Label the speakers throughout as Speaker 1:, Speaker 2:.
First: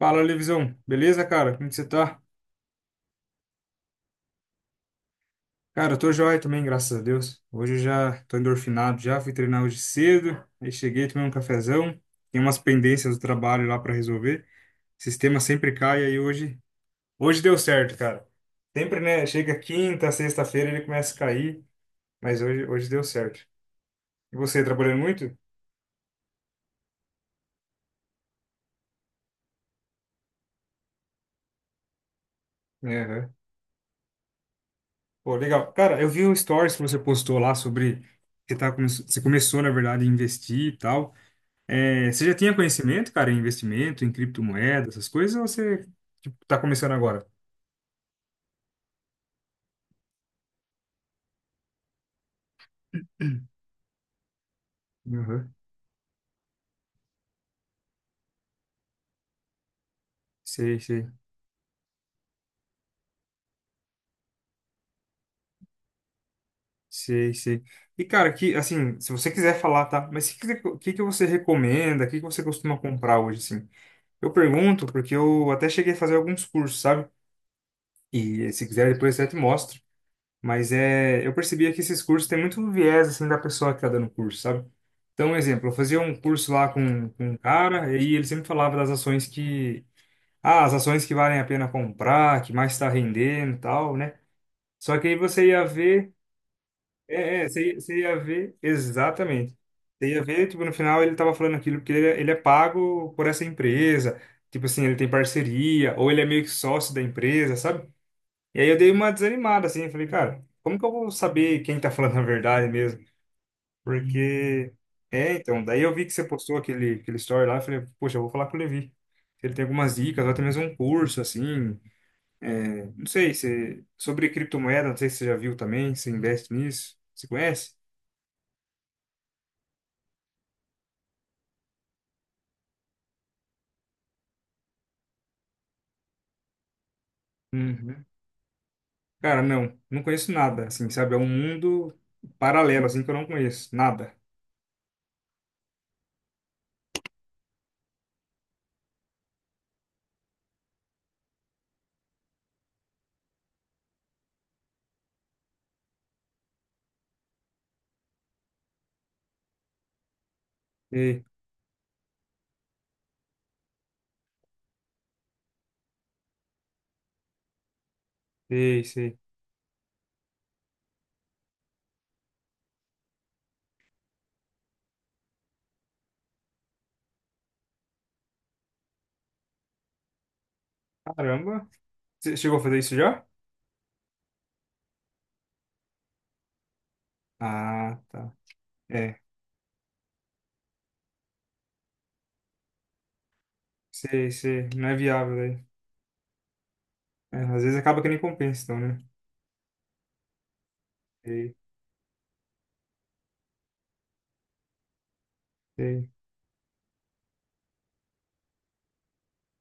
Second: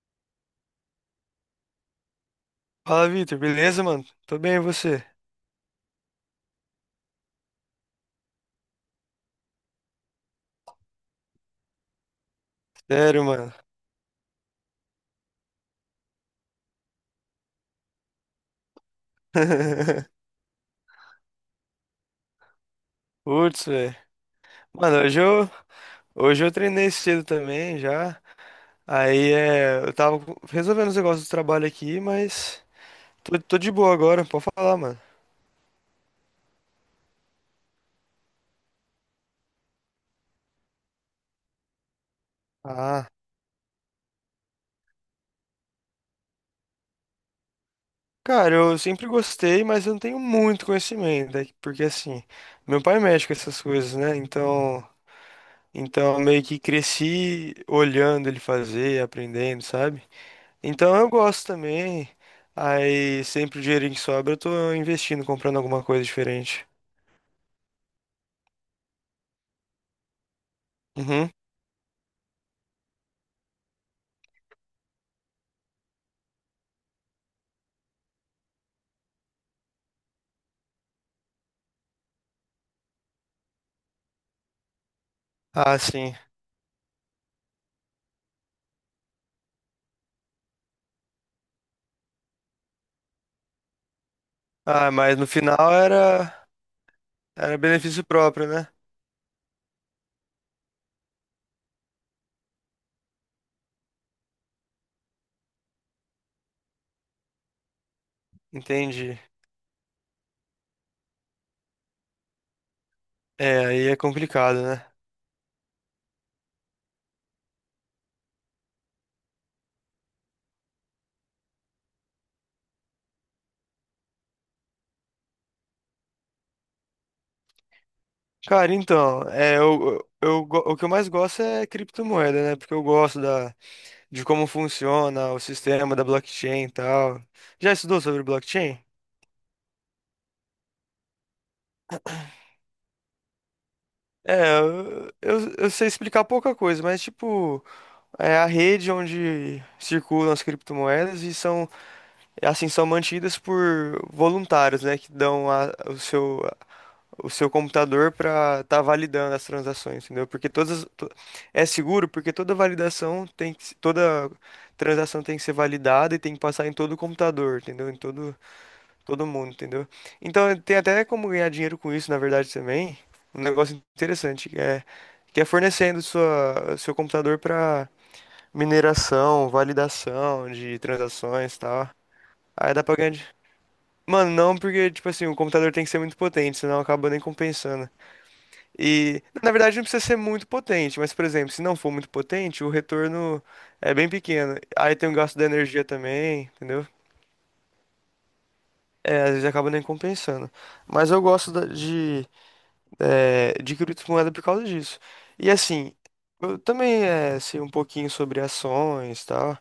Speaker 1: Fala, Levisão. Beleza, cara? Como que você tá?
Speaker 2: Fala, Vitor, beleza, mano? Tô bem, e você?
Speaker 1: Cara, eu tô joia também, graças a Deus. Hoje eu já tô endorfinado já, fui treinar hoje cedo, aí cheguei, tomei um cafezão, tem umas pendências do
Speaker 2: Sério, mano.
Speaker 1: trabalho lá pra resolver. O sistema sempre cai, aí hoje, deu certo, cara. Sempre, né? Chega quinta, sexta-feira ele começa a cair, mas hoje, deu certo.
Speaker 2: Putz, velho.
Speaker 1: E você,
Speaker 2: Mano,
Speaker 1: trabalhando muito?
Speaker 2: hoje eu treinei cedo também já. Eu resolvendo os negócios do trabalho aqui, mas
Speaker 1: Aham.
Speaker 2: tô de boa agora, pode falar, mano.
Speaker 1: Pô, legal. Cara, eu vi um stories que você postou lá sobre você começou, na verdade, a investir e tal. É, você já tinha
Speaker 2: Ah.
Speaker 1: conhecimento, cara, em investimento, em criptomoeda, essas coisas, ou você, tipo, tá começando agora?
Speaker 2: Cara, eu sempre gostei, mas eu não tenho muito conhecimento, né? Porque assim, meu pai mexe com essas coisas, né?
Speaker 1: Uhum.
Speaker 2: Então eu meio que cresci olhando ele fazer, aprendendo, sabe?
Speaker 1: Sei,
Speaker 2: Então eu
Speaker 1: sei,
Speaker 2: gosto também. Aí sempre o dinheirinho que sobra eu tô investindo, comprando alguma coisa diferente.
Speaker 1: sei, sei. E, cara, que, assim, se você quiser falar, tá? Mas o que, que que você
Speaker 2: Uhum.
Speaker 1: recomenda? O que, que você costuma comprar hoje, assim? Eu pergunto porque eu até cheguei a fazer alguns cursos, sabe? E se quiser, depois eu até te mostro. Mas é, eu percebia que esses cursos têm muito viés, assim, da pessoa que tá dando o curso, sabe? Então, um exemplo, eu
Speaker 2: Ah,
Speaker 1: fazia
Speaker 2: sim.
Speaker 1: um curso lá com um cara, e ele sempre falava das ações que, ah, as ações que valem a pena comprar, que mais está rendendo e tal, né?
Speaker 2: Ah,
Speaker 1: Só que aí
Speaker 2: mas no
Speaker 1: você ia
Speaker 2: final
Speaker 1: ver.
Speaker 2: era
Speaker 1: É, você, ia você
Speaker 2: benefício
Speaker 1: ia
Speaker 2: próprio,
Speaker 1: ver
Speaker 2: né?
Speaker 1: exatamente. Você ia ver, tipo, no final ele tava falando aquilo porque ele é pago por essa empresa. Tipo assim, ele tem parceria, ou ele é meio que sócio da empresa, sabe? E aí eu dei uma
Speaker 2: Entendi.
Speaker 1: desanimada, assim, eu falei, cara, como que eu vou saber quem tá falando a verdade mesmo?
Speaker 2: É, aí é complicado,
Speaker 1: Porque.
Speaker 2: né?
Speaker 1: É, então, daí eu vi que você postou aquele, aquele story lá, eu falei, poxa, eu vou falar com o Levi. Se ele tem algumas dicas, ou até mesmo um curso, assim. Não sei, você... Sobre criptomoeda, não sei se você já viu também, se investe nisso. Você conhece?
Speaker 2: Cara, então, é, o que eu mais gosto é criptomoeda, né? Porque eu gosto da, de como funciona o sistema da blockchain e tal. Já estudou
Speaker 1: Uhum.
Speaker 2: sobre blockchain?
Speaker 1: Cara, não, não conheço nada, assim, sabe? É um mundo paralelo, assim, que eu não conheço, nada.
Speaker 2: É, eu sei explicar pouca coisa, mas tipo. É a rede onde circulam as criptomoedas e são, assim, são mantidas por voluntários, né, que o seu computador para estar validando as transações, entendeu? Porque
Speaker 1: Sei,
Speaker 2: é seguro porque toda validação tem que, se- toda transação tem que ser validada e tem que passar em todo o computador, entendeu? Em todo,
Speaker 1: sei, sei.
Speaker 2: todo mundo, entendeu? Então tem até como ganhar dinheiro com isso, na verdade, também. Um negócio que é fornecendo sua, seu computador para mineração, validação de transações e
Speaker 1: Caramba,
Speaker 2: tal.
Speaker 1: você chegou a
Speaker 2: Aí
Speaker 1: fazer
Speaker 2: dá
Speaker 1: isso
Speaker 2: pra ganhar.
Speaker 1: já?
Speaker 2: de- Mano, não, porque, tipo assim, o computador tem que ser muito potente, senão acaba nem compensando.
Speaker 1: Ah, tá. É,
Speaker 2: E, na verdade, não precisa ser muito potente, mas, por exemplo, se não for muito potente, o retorno é bem
Speaker 1: sei,
Speaker 2: pequeno.
Speaker 1: sei, não
Speaker 2: Aí
Speaker 1: é
Speaker 2: tem o gasto
Speaker 1: viável
Speaker 2: da
Speaker 1: aí.
Speaker 2: energia também, entendeu?
Speaker 1: É, às vezes acaba que nem compensa, então, né?
Speaker 2: É, às vezes acaba nem compensando. Mas eu gosto
Speaker 1: Sei,
Speaker 2: da- de, é, de criptomoeda por causa disso. E assim,
Speaker 1: sei.
Speaker 2: eu também sei um pouquinho sobre ações e tal.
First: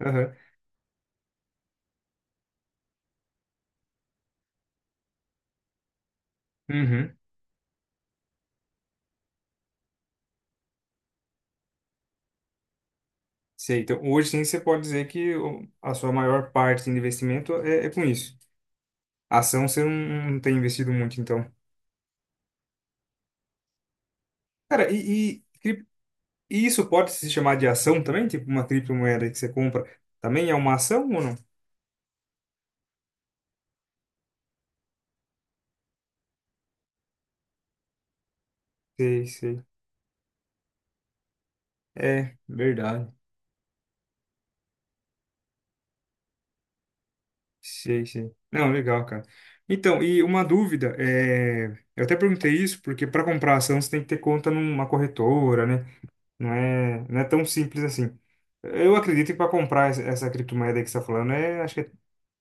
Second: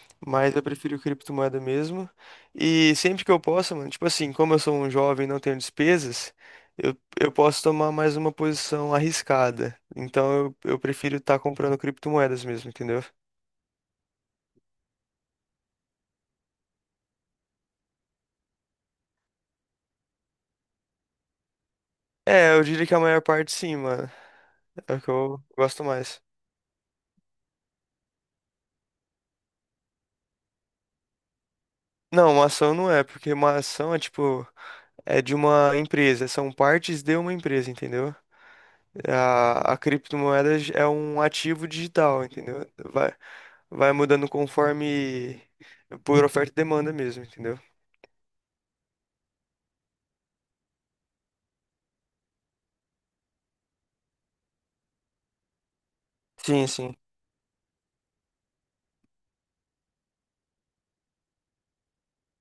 Speaker 1: Aham,
Speaker 2: Mas eu prefiro criptomoeda mesmo. E sempre que eu posso, mano, tipo assim, como eu sou um jovem e não tenho despesas,
Speaker 1: uhum.
Speaker 2: eu posso tomar mais uma posição arriscada. Então eu prefiro estar comprando criptomoedas mesmo, entendeu?
Speaker 1: Sei, então hoje sim você pode dizer que a sua maior parte assim, de investimento é com isso. Ação você não tem investido muito, então.
Speaker 2: É, eu diria que a maior parte sim, mano.
Speaker 1: Cara,
Speaker 2: É o que
Speaker 1: e,
Speaker 2: eu
Speaker 1: e,
Speaker 2: gosto
Speaker 1: cri-
Speaker 2: mais.
Speaker 1: e isso pode se chamar de ação também? Tipo, uma criptomoeda que você compra também é uma ação ou não?
Speaker 2: Não, uma ação não é, porque uma ação é tipo, é de uma empresa, são partes de uma empresa, entendeu?
Speaker 1: Sei, sei.
Speaker 2: A criptomoeda é um ativo digital,
Speaker 1: É,
Speaker 2: entendeu?
Speaker 1: verdade.
Speaker 2: Vai. Vai mudando conforme por oferta e demanda mesmo, entendeu?
Speaker 1: Sei, sei. Não, legal, cara. Então, e uma dúvida, é. Eu até perguntei isso porque para comprar ação você tem que ter conta numa corretora, né? Não
Speaker 2: Sim, sim.
Speaker 1: é, não é tão simples assim. Eu acredito que para comprar essa criptomoeda aí que você está falando, é, acho que é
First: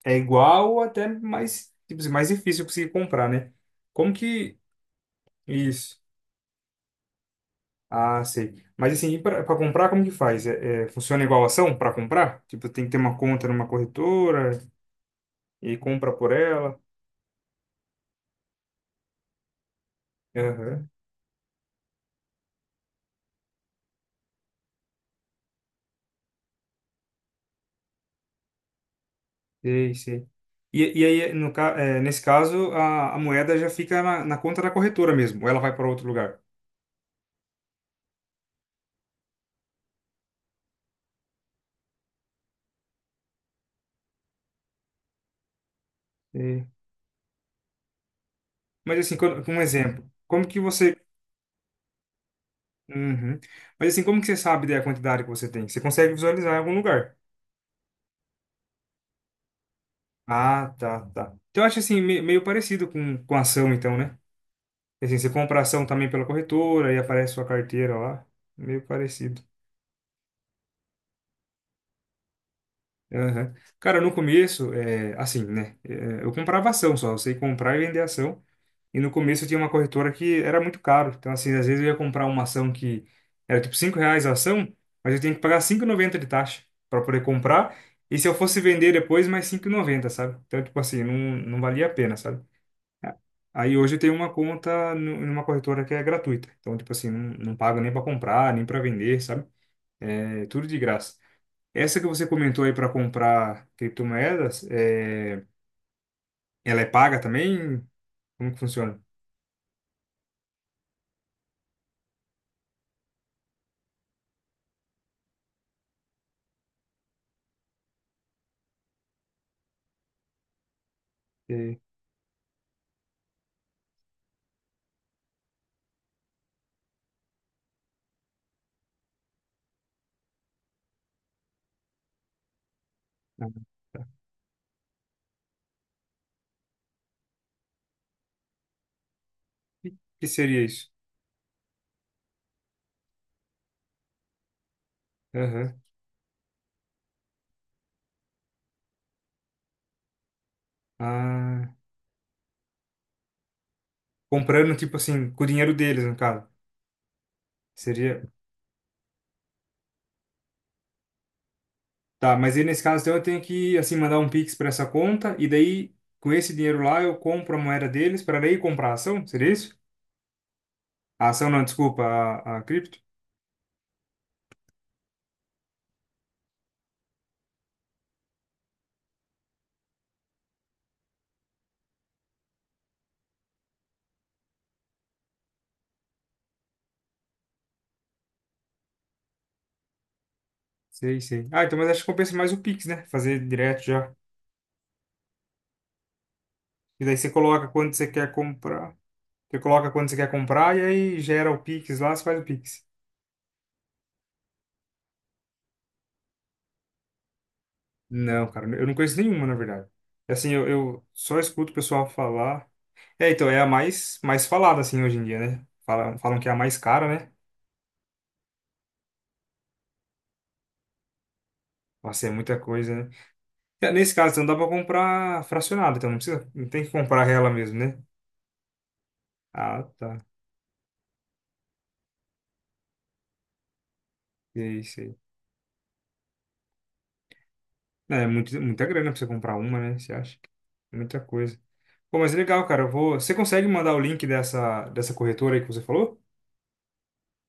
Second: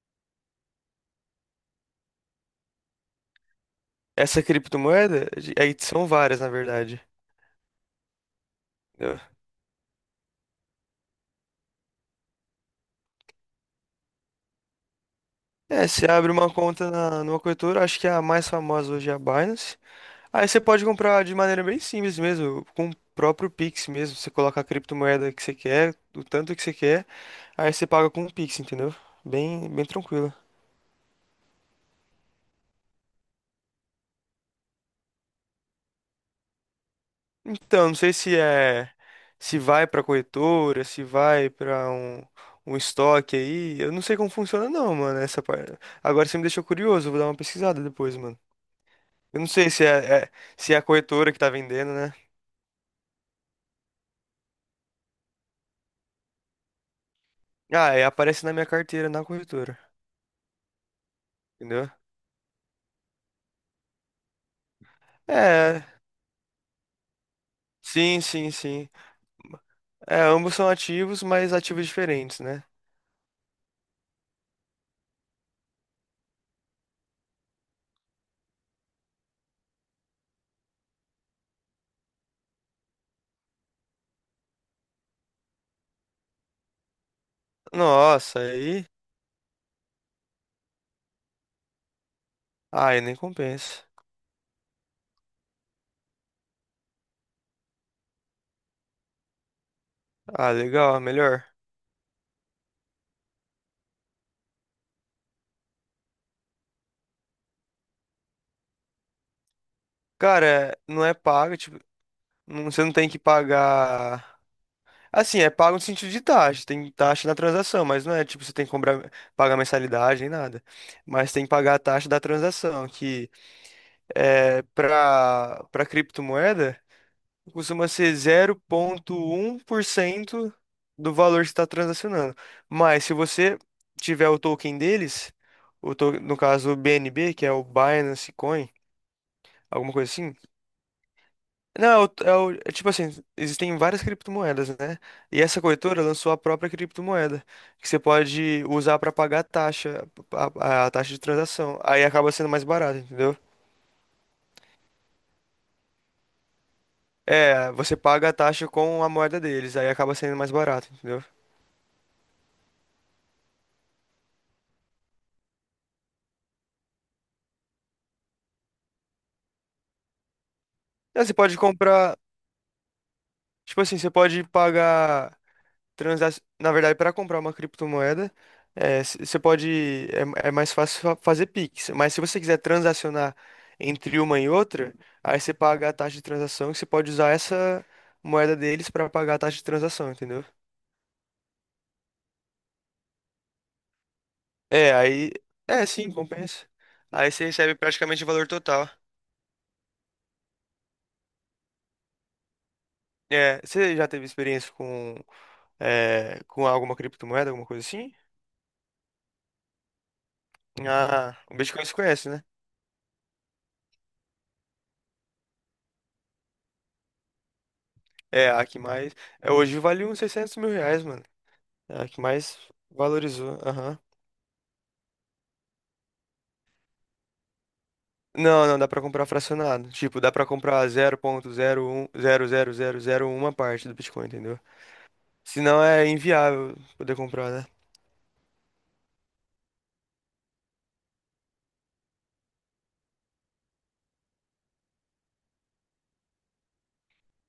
Speaker 1: é igual ou até mais, tipo, assim, mais difícil conseguir comprar, né? Como
Speaker 2: Essa
Speaker 1: que.
Speaker 2: aí
Speaker 1: Isso.
Speaker 2: são várias, na verdade.
Speaker 1: Ah, sei. Mas assim,
Speaker 2: Entendeu?
Speaker 1: e para comprar, como que faz? É, funciona igual ação para comprar? Tipo, tem que ter uma conta numa corretora e
Speaker 2: É, você
Speaker 1: compra por
Speaker 2: abre uma
Speaker 1: ela.
Speaker 2: conta numa corretora, acho que é a mais famosa hoje é a Binance. Aí você pode
Speaker 1: Aham,
Speaker 2: comprar de maneira bem simples mesmo, com o próprio Pix mesmo. Você coloca a criptomoeda que você quer, do tanto que você quer, aí você paga com o Pix, entendeu? Bem, bem
Speaker 1: sei, sei.
Speaker 2: tranquilo.
Speaker 1: E aí, no, ca- é, nesse caso, a moeda já fica na conta da corretora mesmo, ou ela vai para outro lugar.
Speaker 2: Então, não sei se é se vai pra um, um estoque aí. Eu não sei como funciona não, mano, essa parte. Agora você me deixou
Speaker 1: Sei.
Speaker 2: curioso, eu vou dar uma pesquisada depois, mano.
Speaker 1: Mas assim,
Speaker 2: Eu não
Speaker 1: quando, um
Speaker 2: sei
Speaker 1: exemplo, como que
Speaker 2: se é a
Speaker 1: você.
Speaker 2: corretora que tá vendendo, né?
Speaker 1: Uhum. Mas assim, como que você sabe da quantidade que você tem? Você consegue visualizar em algum lugar?
Speaker 2: Ah, é, aparece na minha carteira na corretora,
Speaker 1: Ah, tá, tá. Então, eu acho
Speaker 2: entendeu?
Speaker 1: assim, meio parecido com ação, então, né? E assim, você compra
Speaker 2: É,
Speaker 1: ação também pela corretora e aparece sua carteira
Speaker 2: sim,
Speaker 1: lá.
Speaker 2: sim,
Speaker 1: Meio
Speaker 2: sim.
Speaker 1: parecido.
Speaker 2: É, ambos são ativos, mas ativos diferentes, né?
Speaker 1: Aham. Cara, no começo, é, assim, né? É, eu comprava ação só. Eu sei comprar e vender ação. E no começo eu tinha uma corretora que era muito caro. Então, assim, às vezes eu ia comprar uma ação que era tipo R$ 5 a ação, mas eu tinha que pagar 5,90 de taxa para poder comprar. E se eu
Speaker 2: Nossa,
Speaker 1: fosse
Speaker 2: aí,
Speaker 1: vender depois, mais 5,90, sabe? Então, tipo assim, não, não valia a pena, sabe?
Speaker 2: aí nem
Speaker 1: Aí
Speaker 2: compensa.
Speaker 1: hoje eu tenho uma conta numa corretora que é gratuita. Então, tipo assim, não, não pago nem para comprar, nem para vender, sabe? É
Speaker 2: Ah,
Speaker 1: tudo de
Speaker 2: legal,
Speaker 1: graça.
Speaker 2: melhor.
Speaker 1: Essa que você comentou aí para comprar criptomoedas, é, ela é paga também? Como que funciona?
Speaker 2: Cara, não é paga, tipo. Não. Você não tem que pagar. Assim, é pago no sentido de taxa. Tem taxa na transação, mas não é tipo você tem que comprar, pagar mensalidade nem nada. Mas tem que pagar a
Speaker 1: É,
Speaker 2: taxa da transação, que é para criptomoeda costuma ser 0,1% do valor que você está transacionando. Mas se
Speaker 1: ah,
Speaker 2: você
Speaker 1: tá.
Speaker 2: tiver o token deles, no caso o BNB, que é o Binance Coin,
Speaker 1: Que
Speaker 2: alguma coisa
Speaker 1: que
Speaker 2: assim.
Speaker 1: seria isso?
Speaker 2: Não, é tipo assim, existem várias criptomoedas, né? E essa
Speaker 1: Aham.
Speaker 2: corretora lançou a própria criptomoeda, que você pode usar para pagar a taxa, a taxa de
Speaker 1: Ah,
Speaker 2: transação. Aí acaba sendo mais barato, entendeu?
Speaker 1: comprando, tipo assim, com o dinheiro deles, no caso.
Speaker 2: É, você
Speaker 1: Seria.
Speaker 2: paga a taxa com a moeda deles, aí acaba sendo mais barato, entendeu?
Speaker 1: Tá, mas aí nesse caso então, eu tenho que, assim, mandar um Pix para essa conta e daí, com esse dinheiro lá, eu compro a moeda deles para daí comprar a ação? Seria isso?
Speaker 2: Não,
Speaker 1: A
Speaker 2: você
Speaker 1: ação
Speaker 2: pode
Speaker 1: não, desculpa,
Speaker 2: comprar,
Speaker 1: a cripto?
Speaker 2: tipo assim, você pode pagar. Na verdade, para comprar uma criptomoeda, você pode, é mais fácil fazer Pix. Mas se você quiser transacionar entre uma e outra, aí você paga a taxa de transação e você pode usar essa moeda deles para pagar a taxa de transação, entendeu?
Speaker 1: Sei, sei. Ah, então, mas acho que compensa mais o Pix, né? Fazer direto já.
Speaker 2: É, aí, é sim, compensa.
Speaker 1: E daí você
Speaker 2: Aí você
Speaker 1: coloca
Speaker 2: recebe
Speaker 1: quando você
Speaker 2: praticamente o
Speaker 1: quer
Speaker 2: valor total.
Speaker 1: comprar. Você coloca quando você quer comprar e aí gera o Pix lá, você faz o Pix.
Speaker 2: É, você já teve experiência com, é, com alguma criptomoeda, alguma coisa assim?
Speaker 1: Não, cara, eu não conheço nenhuma, na verdade. Assim, eu
Speaker 2: Ah,
Speaker 1: só
Speaker 2: o
Speaker 1: escuto o
Speaker 2: Bitcoin você
Speaker 1: pessoal
Speaker 2: conhece, né?
Speaker 1: falar. É, então, é a mais, mais falada, assim, hoje em dia, né? Falam que é a mais cara, né?
Speaker 2: É, a que mais. É, hoje vale uns 600 mil reais, mano. É a que
Speaker 1: Nossa, é
Speaker 2: mais
Speaker 1: muita coisa, né?
Speaker 2: valorizou.
Speaker 1: É,
Speaker 2: Aham.
Speaker 1: nesse caso, então dá pra comprar fracionado, então não precisa, não tem que comprar ela mesmo, né?
Speaker 2: Não, não, dá pra comprar
Speaker 1: Ah,
Speaker 2: fracionado.
Speaker 1: tá.
Speaker 2: Tipo, dá pra comprar um um 0.01000001 parte do Bitcoin, entendeu?
Speaker 1: Sei, sei.
Speaker 2: Senão é inviável poder comprar, né?
Speaker 1: É, muito, muita grana pra você comprar uma, né? Você acha? Muita coisa. Pô, mas é legal, cara. Você consegue mandar o link dessa, dessa corretora aí que você falou?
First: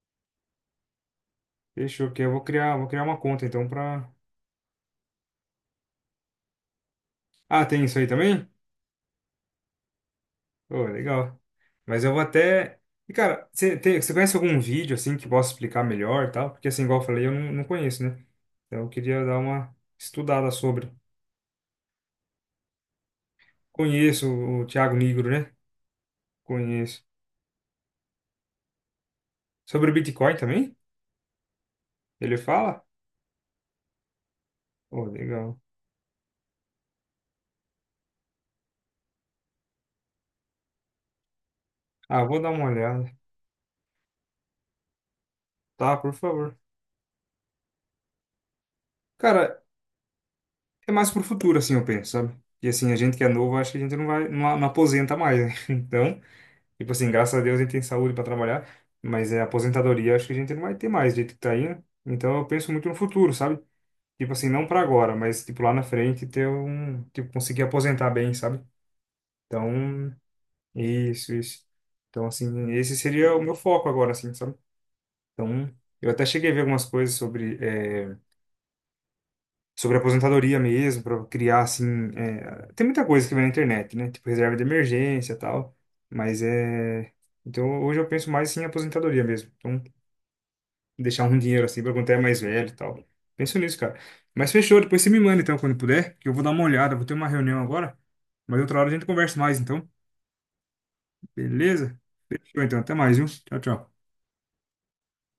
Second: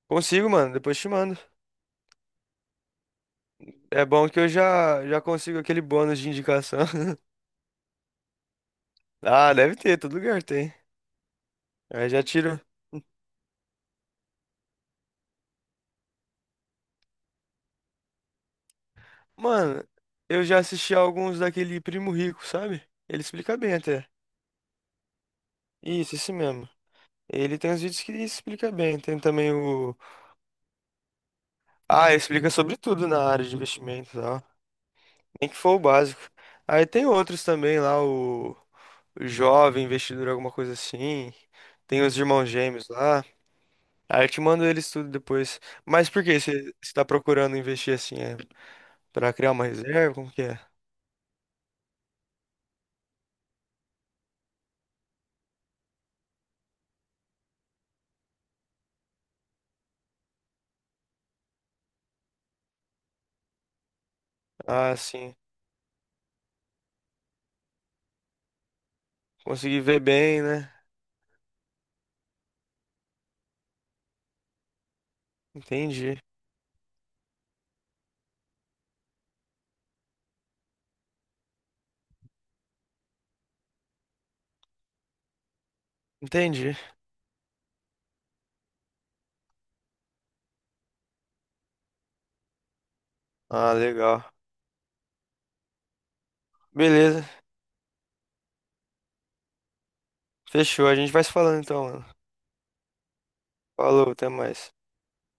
Speaker 2: Consigo, mano, depois te mando.
Speaker 1: Fechou, que eu vou criar uma conta então
Speaker 2: É
Speaker 1: pra.
Speaker 2: bom que eu já consigo aquele bônus de indicação.
Speaker 1: Ah, tem isso aí também?
Speaker 2: Ah, deve ter, todo lugar tem.
Speaker 1: Pô, legal. Mas
Speaker 2: Aí
Speaker 1: eu vou
Speaker 2: já tiro.
Speaker 1: até. E, cara, você conhece algum vídeo assim que possa explicar melhor e tal? Porque assim, igual eu falei, eu não, não conheço, né? Então eu queria dar uma
Speaker 2: Mano, eu
Speaker 1: estudada
Speaker 2: já
Speaker 1: sobre.
Speaker 2: assisti alguns daquele Primo Rico, sabe? Ele explica bem até.
Speaker 1: Conheço o Thiago Nigro, né?
Speaker 2: Isso, esse mesmo.
Speaker 1: Conheço.
Speaker 2: Ele tem uns vídeos que explica bem. Tem também
Speaker 1: Sobre o
Speaker 2: o.
Speaker 1: Bitcoin também?
Speaker 2: Ah,
Speaker 1: Ele
Speaker 2: explica sobre
Speaker 1: fala?
Speaker 2: tudo na área de investimentos, ó.
Speaker 1: Pô,
Speaker 2: Nem que
Speaker 1: legal.
Speaker 2: for o básico. Aí tem outros também lá, o jovem investidor, alguma coisa assim. Tem os
Speaker 1: Ah, vou
Speaker 2: irmãos
Speaker 1: dar uma
Speaker 2: gêmeos
Speaker 1: olhada.
Speaker 2: lá. Aí eu te mando eles tudo depois.
Speaker 1: Tá,
Speaker 2: Mas
Speaker 1: por
Speaker 2: por que
Speaker 1: favor.
Speaker 2: você está procurando investir assim? É para criar
Speaker 1: Cara,
Speaker 2: uma reserva? Como que é?
Speaker 1: é mais pro futuro, assim, eu penso, sabe? E assim, a gente que é novo, acho que a gente não vai, não, não aposenta mais, né? Então, tipo assim, graças a Deus a gente tem saúde pra trabalhar, mas é aposentadoria, acho que a gente não vai ter mais, do jeito que tá aí, né? Então, eu penso muito no futuro, sabe? Tipo assim, não pra
Speaker 2: Ah,
Speaker 1: agora,
Speaker 2: sim.
Speaker 1: mas tipo lá na frente ter um, tipo, conseguir aposentar bem, sabe?
Speaker 2: Consegui ver
Speaker 1: Então,
Speaker 2: bem, né?
Speaker 1: isso, isso. Então, assim, esse seria o meu foco agora, assim, sabe? Então, eu
Speaker 2: Entendi.
Speaker 1: até cheguei a ver algumas coisas sobre aposentadoria mesmo, para criar assim. Tem muita coisa que vem na internet, né? Tipo reserva de emergência e tal. Mas
Speaker 2: Entendi.
Speaker 1: é. Então hoje eu penso mais assim, em aposentadoria mesmo. Então, deixar um dinheiro assim para quando é mais velho e tal. Penso
Speaker 2: Ah,
Speaker 1: nisso, cara.
Speaker 2: legal.
Speaker 1: Mas fechou, depois você me manda então quando puder, que eu vou dar uma olhada, vou ter
Speaker 2: Beleza.
Speaker 1: uma reunião agora. Mas outra hora a gente conversa mais, então.
Speaker 2: Fechou. A gente vai se falando então,
Speaker 1: Beleza?
Speaker 2: mano.
Speaker 1: Fechou então, até mais, viu? Tchau, tchau.
Speaker 2: Falou, até mais.